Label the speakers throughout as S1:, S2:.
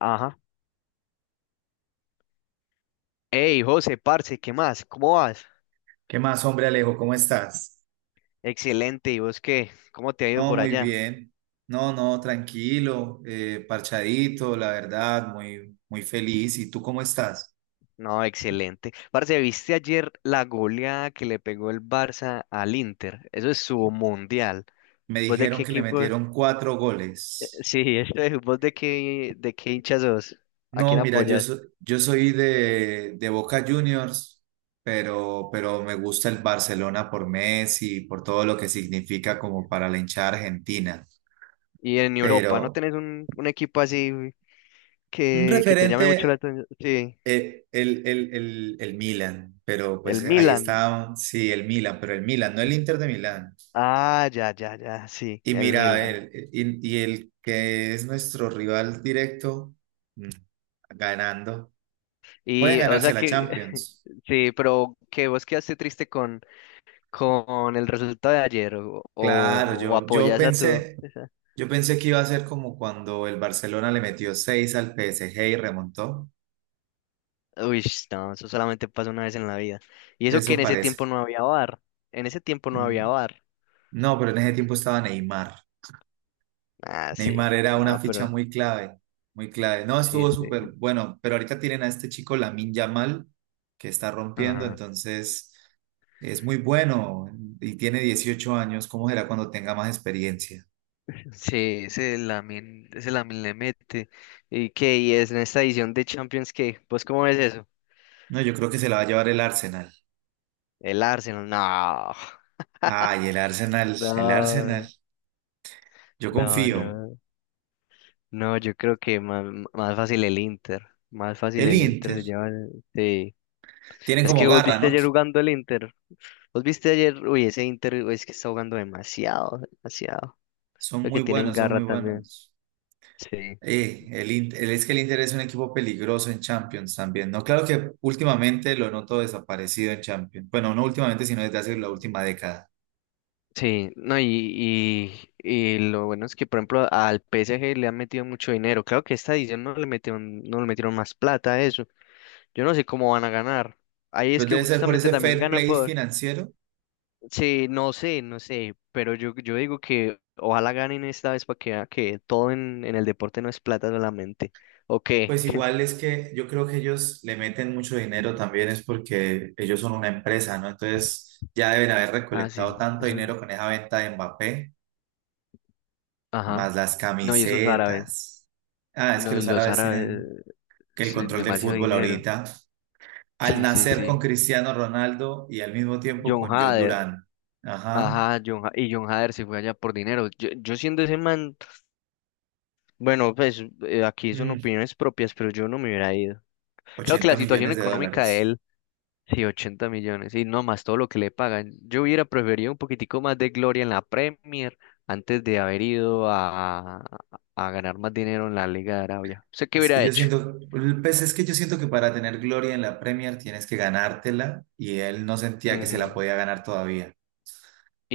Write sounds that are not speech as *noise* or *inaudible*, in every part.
S1: Ajá. Hey, José, parce, ¿qué más? ¿Cómo vas?
S2: ¿Qué más, hombre Alejo? ¿Cómo estás?
S1: Excelente, ¿y vos qué? ¿Cómo te ha ido
S2: No,
S1: por
S2: muy
S1: allá?
S2: bien. No, no, tranquilo, parchadito, la verdad, muy, muy feliz. ¿Y tú cómo estás?
S1: No, excelente. Parce, ¿viste ayer la goleada que le pegó el Barça al Inter? Eso es su mundial.
S2: Me
S1: ¿Vos de
S2: dijeron
S1: qué
S2: que le
S1: equipo?
S2: metieron cuatro goles.
S1: Sí, *laughs* ¿Vos de qué hincha sos? ¿A
S2: No,
S1: quién
S2: mira, yo,
S1: apoyas?
S2: so- yo soy de Boca Juniors, pero me gusta el Barcelona por Messi, por todo lo que significa como para la hinchada argentina.
S1: Y en Europa, ¿no
S2: Pero
S1: tenés un equipo así
S2: un
S1: que te llame mucho la
S2: referente,
S1: atención? Sí,
S2: el Milan, pero
S1: el
S2: pues ahí
S1: Milan.
S2: está, sí, el Milan, pero el Milan, no el Inter de Milán.
S1: Ah, ya, ya, ya, sí,
S2: Y
S1: el
S2: mira,
S1: Milan.
S2: y el que es nuestro rival directo, mm, ganando, pueden
S1: Y, o
S2: ganarse
S1: sea
S2: la
S1: que, *laughs*
S2: Champions.
S1: sí, pero que vos quedaste triste con el resultado de ayer o,
S2: Claro,
S1: o, o apoyas a tu...
S2: yo pensé que iba a ser como cuando el Barcelona le metió 6 al PSG y remontó.
S1: Uy, no, eso solamente pasa una vez en la vida. Y eso que
S2: Eso
S1: en ese
S2: parece.
S1: tiempo no había bar. En ese tiempo no
S2: Mm.
S1: había bar.
S2: No, pero en ese tiempo estaba Neymar.
S1: Ah, sí,
S2: Neymar era una
S1: no,
S2: ficha
S1: pero
S2: muy clave, muy clave. No,
S1: sí,
S2: estuvo súper
S1: sí.
S2: bueno, pero ahorita tienen a este chico Lamine Yamal que está rompiendo,
S1: Ajá.
S2: entonces es muy bueno y tiene 18 años. ¿Cómo será cuando tenga más experiencia?
S1: Sí, ese Lamin le mete. ¿Y qué? ¿Y es en esta edición de Champions qué? ¿Vos cómo ves eso?
S2: No, yo creo que se la va a llevar el Arsenal.
S1: El Arsenal, no.
S2: Ay, el Arsenal, el
S1: No,
S2: Arsenal. Yo
S1: no,
S2: confío.
S1: no. No, yo creo que más, más fácil el Inter. Más fácil
S2: El
S1: el Inter
S2: Inter.
S1: se lleva. Sí.
S2: Tienen
S1: Es
S2: como
S1: que vos
S2: garra,
S1: viste
S2: ¿no?
S1: ayer jugando el Inter. Vos viste ayer. Uy, ese Inter uy, es que está jugando demasiado, demasiado.
S2: Son
S1: Creo
S2: muy
S1: que tienen
S2: buenos, son
S1: garra
S2: muy
S1: también.
S2: buenos.
S1: Sí.
S2: Es que el Inter es un equipo peligroso en Champions también, ¿no? Claro que últimamente lo noto desaparecido en Champions. Bueno, no últimamente, sino desde hace la última década.
S1: Sí, no, y lo bueno es que, por ejemplo, al PSG le han metido mucho dinero. Claro que esta edición no le metieron, no le metieron más plata a eso. Yo no sé cómo van a ganar. Ahí es
S2: Pero
S1: que
S2: debe ser por
S1: justamente
S2: ese
S1: también
S2: fair
S1: ganan.
S2: play financiero.
S1: Sí, no sé, pero yo digo que ojalá ganen esta vez para que vea que todo en el deporte no es plata solamente. ¿O qué?
S2: Pues igual
S1: *laughs*
S2: es que yo creo que ellos le meten mucho dinero también es porque ellos son una empresa, ¿no? Entonces ya deben haber
S1: Ah,
S2: recolectado
S1: sí,
S2: tanto dinero
S1: esos,
S2: con esa venta de Mbappé, más
S1: ajá.
S2: las
S1: No, y esos árabes.
S2: camisetas. Ah, es que
S1: No, y
S2: los
S1: los
S2: árabes
S1: árabes,
S2: tienen que el
S1: sí,
S2: control del
S1: demasiado
S2: fútbol
S1: dinero.
S2: ahorita. Al
S1: Sí, sí,
S2: nacer con
S1: sí.
S2: Cristiano Ronaldo y al mismo tiempo
S1: John
S2: con John
S1: Hader.
S2: Durán. Ajá.
S1: Ajá, y John Hader se fue allá por dinero. Yo siendo ese man, bueno, aquí son
S2: Mm,
S1: opiniones propias, pero yo no me hubiera ido. Creo que
S2: 80
S1: la situación
S2: millones de
S1: económica de
S2: dólares.
S1: él. Sí, 80 millones. Y no más todo lo que le pagan. Yo hubiera preferido un poquitico más de gloria en la Premier antes de haber a ganar más dinero en la Liga de Arabia. ¿Usted qué
S2: Es que
S1: hubiera
S2: yo
S1: hecho?
S2: siento, es que yo siento que para tener gloria en la Premier tienes que ganártela y él no sentía que se la
S1: Ujú.
S2: podía ganar todavía.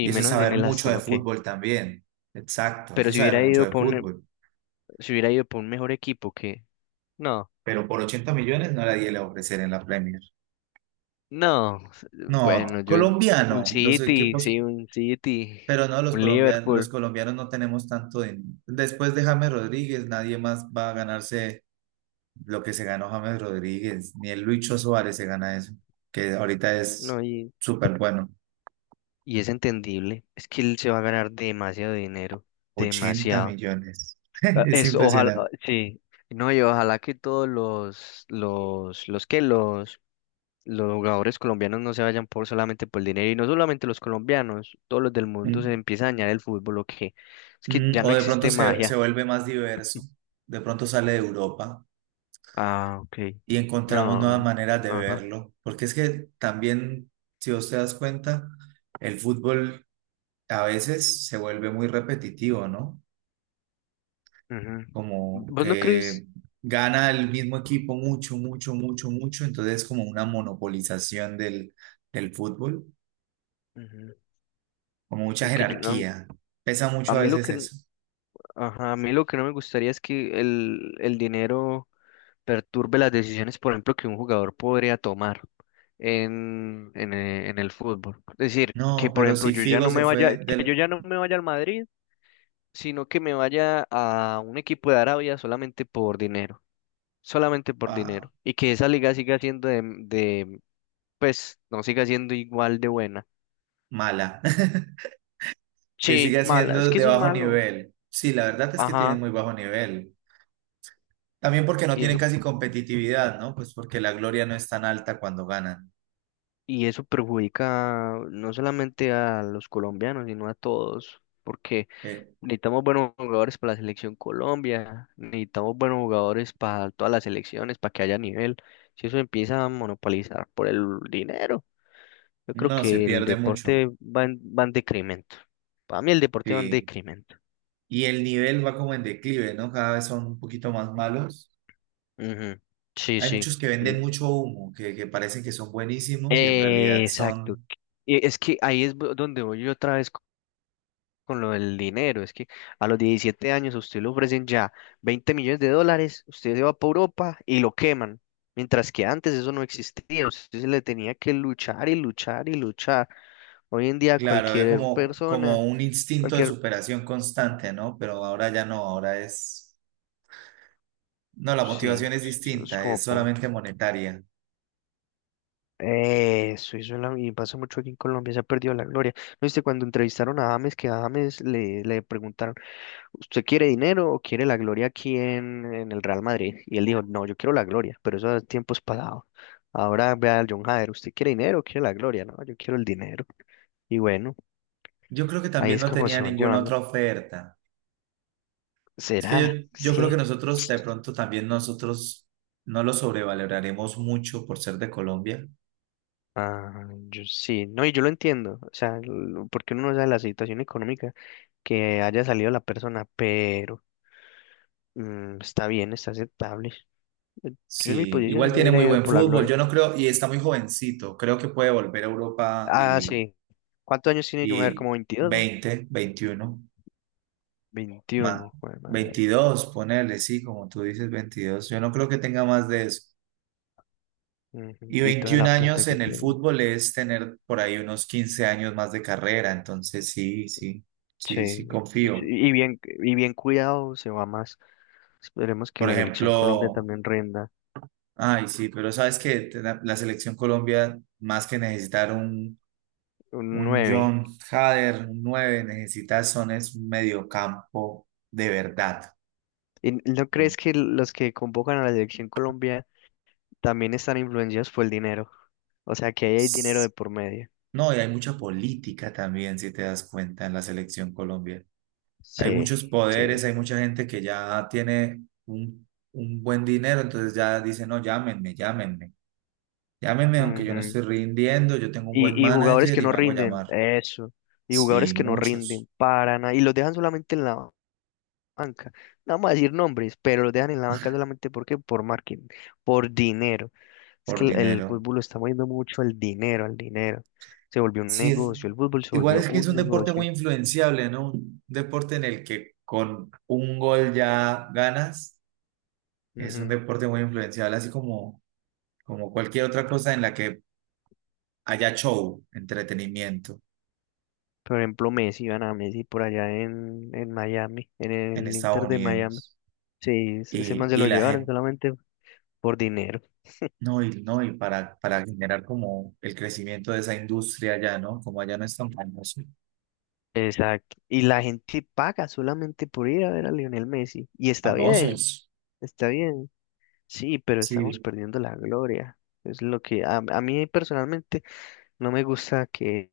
S2: Y eso es
S1: menos en
S2: saber
S1: el
S2: mucho
S1: Aston,
S2: de
S1: ¿o qué?
S2: fútbol también. Exacto, eso
S1: Pero
S2: es
S1: si
S2: saber
S1: hubiera
S2: mucho
S1: ido
S2: de
S1: por un,
S2: fútbol.
S1: Si hubiera ido por un mejor equipo, ¿qué? No,
S2: Pero por 80 millones no la di a ofrecer en la Premier.
S1: no.
S2: No,
S1: Bueno, yo un
S2: colombiano, los
S1: City,
S2: equipos.
S1: sí, un City,
S2: Pero no, los
S1: un
S2: colombianos, los
S1: Liverpool.
S2: colombianos no tenemos tanto dinero. Después de James Rodríguez, nadie más va a ganarse lo que se ganó James Rodríguez, ni el Lucho Suárez se gana eso, que ahorita
S1: No,
S2: es súper bueno.
S1: y es entendible. Es que él se va a ganar demasiado dinero,
S2: 80
S1: demasiado.
S2: millones. *laughs*
S1: Ah,
S2: Es
S1: es, ojalá, ah,
S2: impresionante.
S1: sí. No, y ojalá que todos los que los jugadores colombianos no se vayan por solamente por el dinero, y no solamente los colombianos, todos los del mundo se
S2: Mm,
S1: empieza a dañar el fútbol, o que es que ya
S2: O
S1: no
S2: de pronto
S1: existe
S2: se
S1: magia.
S2: vuelve más diverso, de pronto sale de Europa
S1: Ah, ok.
S2: y encontramos nuevas
S1: No,
S2: maneras de
S1: ajá.
S2: verlo, porque es que también, si vos te das cuenta, el fútbol a veces se vuelve muy repetitivo, ¿no?
S1: Ujú.
S2: Como
S1: ¿Vos no crees?
S2: que gana el mismo equipo mucho, mucho, mucho, mucho, entonces como una monopolización del fútbol,
S1: Ujú,
S2: como mucha
S1: aunque yo no-
S2: jerarquía. Pesa
S1: a
S2: mucho a
S1: mí lo
S2: veces
S1: que,
S2: eso.
S1: ajá, a mí lo que no me gustaría es que el dinero perturbe las decisiones, por ejemplo, que un jugador podría tomar en el fútbol. Es decir, que
S2: No,
S1: por
S2: pero
S1: ejemplo
S2: si
S1: yo ya
S2: Figo
S1: no
S2: se
S1: me vaya,
S2: fue
S1: que yo
S2: del
S1: ya no me vaya al Madrid, sino que me vaya a un equipo de Arabia solamente por
S2: ah,
S1: dinero, y que esa liga siga siendo pues, no siga siendo igual de buena.
S2: mala, *laughs* que
S1: Sí,
S2: sigue
S1: mala, es
S2: siendo
S1: que
S2: de
S1: eso es
S2: bajo
S1: malo.
S2: nivel. Sí, la verdad es que tiene
S1: Ajá,
S2: muy bajo nivel. También porque no
S1: y
S2: tienen
S1: eso,
S2: casi competitividad, ¿no? Pues porque la gloria no es tan alta cuando ganan.
S1: y eso perjudica no solamente a los colombianos, sino a todos, porque
S2: Eh,
S1: necesitamos buenos jugadores para la selección Colombia, necesitamos buenos jugadores para todas las selecciones, para que haya nivel. Si eso empieza a monopolizar por el dinero, yo creo
S2: no, se
S1: que el
S2: pierde mucho.
S1: deporte va en decremento. Para mí el deporte va en
S2: Sí.
S1: decremento.
S2: Y el nivel va como en declive, ¿no? Cada vez son un poquito más malos.
S1: Ujú, sí,
S2: Hay
S1: sí.
S2: muchos que
S1: Mm.
S2: venden mucho humo, que parecen que son buenísimos y en realidad
S1: Exacto.
S2: son,
S1: Y es que donde voy yo otra vez con lo del dinero. Es que a los 17 años a usted le ofrecen ya $20 millones, usted se va para Europa y lo queman. Mientras que antes eso no existía, usted se le tenía que luchar y luchar y luchar. Hoy en día
S2: claro, había
S1: cualquier
S2: como,
S1: persona,
S2: como un instinto de
S1: cualquier,
S2: superación constante, ¿no? Pero ahora ya no, ahora es, no, la motivación
S1: sí,
S2: es
S1: es es
S2: distinta,
S1: como
S2: es
S1: po-
S2: solamente monetaria.
S1: Y pasa mucho aquí en Colombia, se ha perdido la gloria. ¿No viste cuando entrevistaron a James, que a le preguntaron, ¿usted quiere dinero o quiere la gloria aquí en el Real Madrid? Y él dijo, no, yo quiero la gloria, pero eso es tiempos pasados. Ahora vea al John Hader, ¿usted quiere dinero o quiere la gloria? No, yo quiero el dinero. Y bueno,
S2: Yo creo que
S1: ahí
S2: también
S1: es
S2: no
S1: como
S2: tenía
S1: se van
S2: ninguna
S1: llevando.
S2: otra oferta. Es que
S1: ¿Será?
S2: yo,
S1: Es
S2: yo creo que
S1: que...
S2: nosotros, de pronto también nosotros no lo sobrevaloraremos mucho por ser de Colombia.
S1: Ah, yo sí, no, y yo lo entiendo, porque uno no sabe la situación económica que haya salido la persona, pero... Mm, está bien, está aceptable. Eh, Yo en mi
S2: Sí,
S1: posición sí
S2: igual
S1: me
S2: tiene
S1: hubiera
S2: muy
S1: ido
S2: buen
S1: por la
S2: fútbol,
S1: gloria.
S2: yo no creo, y está muy jovencito, creo que puede volver a Europa
S1: Ah,
S2: y,
S1: sí. ¿Cuántos años tiene Jung? A ver,
S2: y
S1: como 22, ¿no?
S2: 20, 21, más,
S1: 21, joder, madre.
S2: 22, ponerle, sí, como tú dices, 22. Yo no creo que tenga más de eso. Y
S1: Ujú, y toda
S2: 21
S1: la plata
S2: años
S1: que
S2: en el
S1: tiene.
S2: fútbol es tener por ahí unos 15 años más de carrera, entonces sí, sí, sí, sí,
S1: Sí. Sí,
S2: confío.
S1: y bien, y bien cuidado se va más. Esperemos que en
S2: Por
S1: la selección Colombia
S2: ejemplo,
S1: también rinda.
S2: ay, sí, pero sabes que la selección Colombia, más que necesitar un
S1: Un
S2: Un
S1: nueve.
S2: John Hader, un 9, necesitas son es un mediocampo de verdad.
S1: ¿Y no
S2: Mm.
S1: crees que los que convocan a la selección Colombia también están influenciados por el dinero? O sea, que ahí hay dinero de
S2: S-
S1: por medio.
S2: No, y hay mucha política también, si te das cuenta, en la selección Colombia. Hay
S1: Sí,
S2: muchos
S1: sí.
S2: poderes, hay mucha gente que ya tiene un buen dinero, entonces ya dice, no, llámenme, llámenme, llámenme, aunque yo no
S1: Ujú.
S2: estoy rindiendo, yo tengo un buen
S1: Y jugadores
S2: manager
S1: que
S2: y
S1: no
S2: me hago
S1: rinden,
S2: llamar.
S1: eso. Y
S2: Sí,
S1: jugadores que no
S2: muchos
S1: rinden para nada. Y los dejan solamente en la banca. No vamos a decir nombres, pero los dejan en la banca solamente porque por marketing, por dinero. Es
S2: por
S1: que el
S2: dinero.
S1: fútbol lo está moviendo mucho al dinero, al dinero. Se volvió un
S2: Sí,
S1: negocio, el fútbol se
S2: igual
S1: volvió
S2: es que es
S1: un
S2: un deporte
S1: negocio.
S2: muy influenciable, ¿no? Un deporte en el que con un gol ya ganas, es un
S1: Ujú.
S2: deporte muy influenciable, así como cualquier otra cosa en la que haya show, entretenimiento
S1: Por ejemplo, Messi, van a Messi por allá en Miami, en
S2: en
S1: el
S2: Estados
S1: Inter de Miami.
S2: Unidos.
S1: Sí, ese
S2: Y,
S1: man se
S2: y
S1: lo
S2: la
S1: llevaron
S2: gente,
S1: solamente por dinero.
S2: no, para generar como el crecimiento de esa industria allá, ¿no? Como allá no es tan famoso.
S1: Exacto. Y la gente paga solamente por ir a ver a Lionel Messi. Y está bien,
S2: Famosos.
S1: está bien. Sí, pero estamos
S2: Sí,
S1: perdiendo la gloria. Es lo que a mí personalmente no me gusta que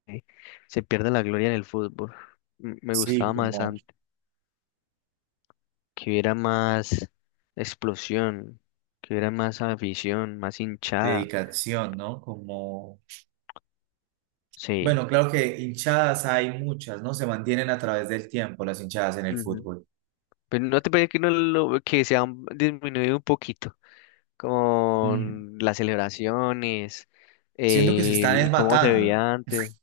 S1: se pierda la gloria en el fútbol. Me
S2: sí,
S1: gustaba más
S2: como
S1: antes, que hubiera más explosión, que hubiera más afición, más hinchada.
S2: dedicación, ¿no? Como
S1: Sí.
S2: Bueno, claro que hinchadas hay muchas, ¿no? Se mantienen a través del tiempo las hinchadas en el
S1: Ujú.
S2: fútbol.
S1: Pero no te parece que, no lo, que se han disminuido un poquito
S2: Mm,
S1: con las celebraciones,
S2: Siento que se están es
S1: cómo se
S2: matando,
S1: veía antes.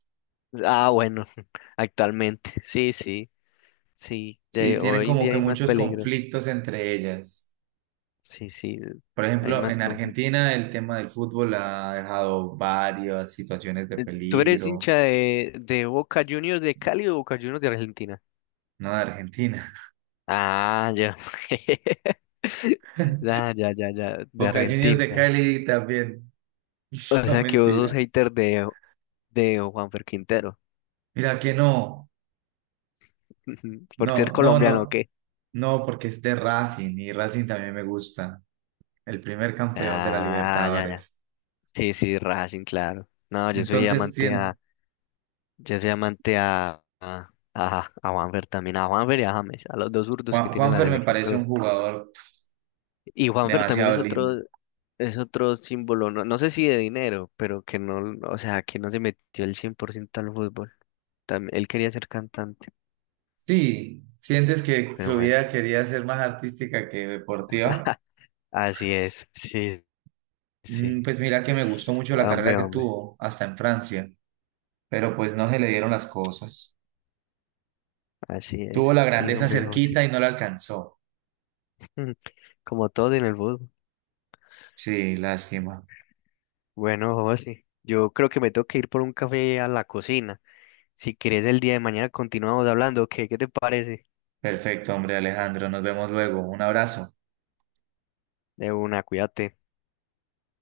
S1: Ah, bueno, *laughs* actualmente, sí,
S2: sí,
S1: de
S2: tienen
S1: hoy en
S2: como
S1: día
S2: que
S1: hay más
S2: muchos
S1: peligro,
S2: conflictos entre ellas.
S1: sí, sí,
S2: Por
S1: hay
S2: ejemplo,
S1: más
S2: en
S1: conflicto.
S2: Argentina el tema del fútbol ha dejado varias situaciones de
S1: ¿Tú eres
S2: peligro,
S1: hincha de Boca Juniors de Cali o Boca Juniors de Argentina?
S2: ¿no? De Argentina.
S1: Ah, ya. *laughs* Ya, ya, ya, ya,
S2: *laughs*
S1: de
S2: Boca Juniors de
S1: Argentina.
S2: Cali también,
S1: O
S2: *laughs* no
S1: sea que vos sos
S2: mentira.
S1: hater de Juanfer Quintero.
S2: Mira que no,
S1: *laughs* ¿Por ser
S2: no, no,
S1: colombiano o
S2: no,
S1: qué?
S2: no, porque es de Racing y Racing también me gusta, el primer campeón de la
S1: Ah, ya, ya.
S2: Libertadores.
S1: Sí, sí, Racing, claro. No, yo soy
S2: Entonces,
S1: amante
S2: sí,
S1: a, yo soy amante a Juanfer también, a Juanfer y a James, a los dos zurdos que
S2: Juan,
S1: tiene la
S2: Juanfer me
S1: selección
S2: parece un
S1: Colombia.
S2: jugador
S1: Y Juanfer también
S2: demasiado
S1: es
S2: lindo.
S1: es otro símbolo, no sé si de dinero, pero que no, o sea, que no se metió el 100% al fútbol. También, él quería ser cantante,
S2: Sí, ¿sientes que
S1: pero
S2: su
S1: bueno,
S2: vida quería ser más artística que deportiva?
S1: así es, sí, sí.
S2: Pues mira que me gustó mucho la carrera
S1: Hombre,
S2: que
S1: hombre,
S2: tuvo, hasta en Francia, pero pues no se le dieron las cosas.
S1: así
S2: Tuvo
S1: es,
S2: la
S1: sí,
S2: grandeza
S1: hombre, hombre, sí.
S2: cerquita y no la alcanzó.
S1: *laughs* Como todos en el fútbol.
S2: Sí, lástima.
S1: Bueno, José, yo creo que me tengo que ir por un café a la cocina. Si quieres el día de mañana continuamos hablando, ¿qué te parece?
S2: Perfecto, hombre Alejandro, nos vemos luego. Un abrazo.
S1: De una, cuídate.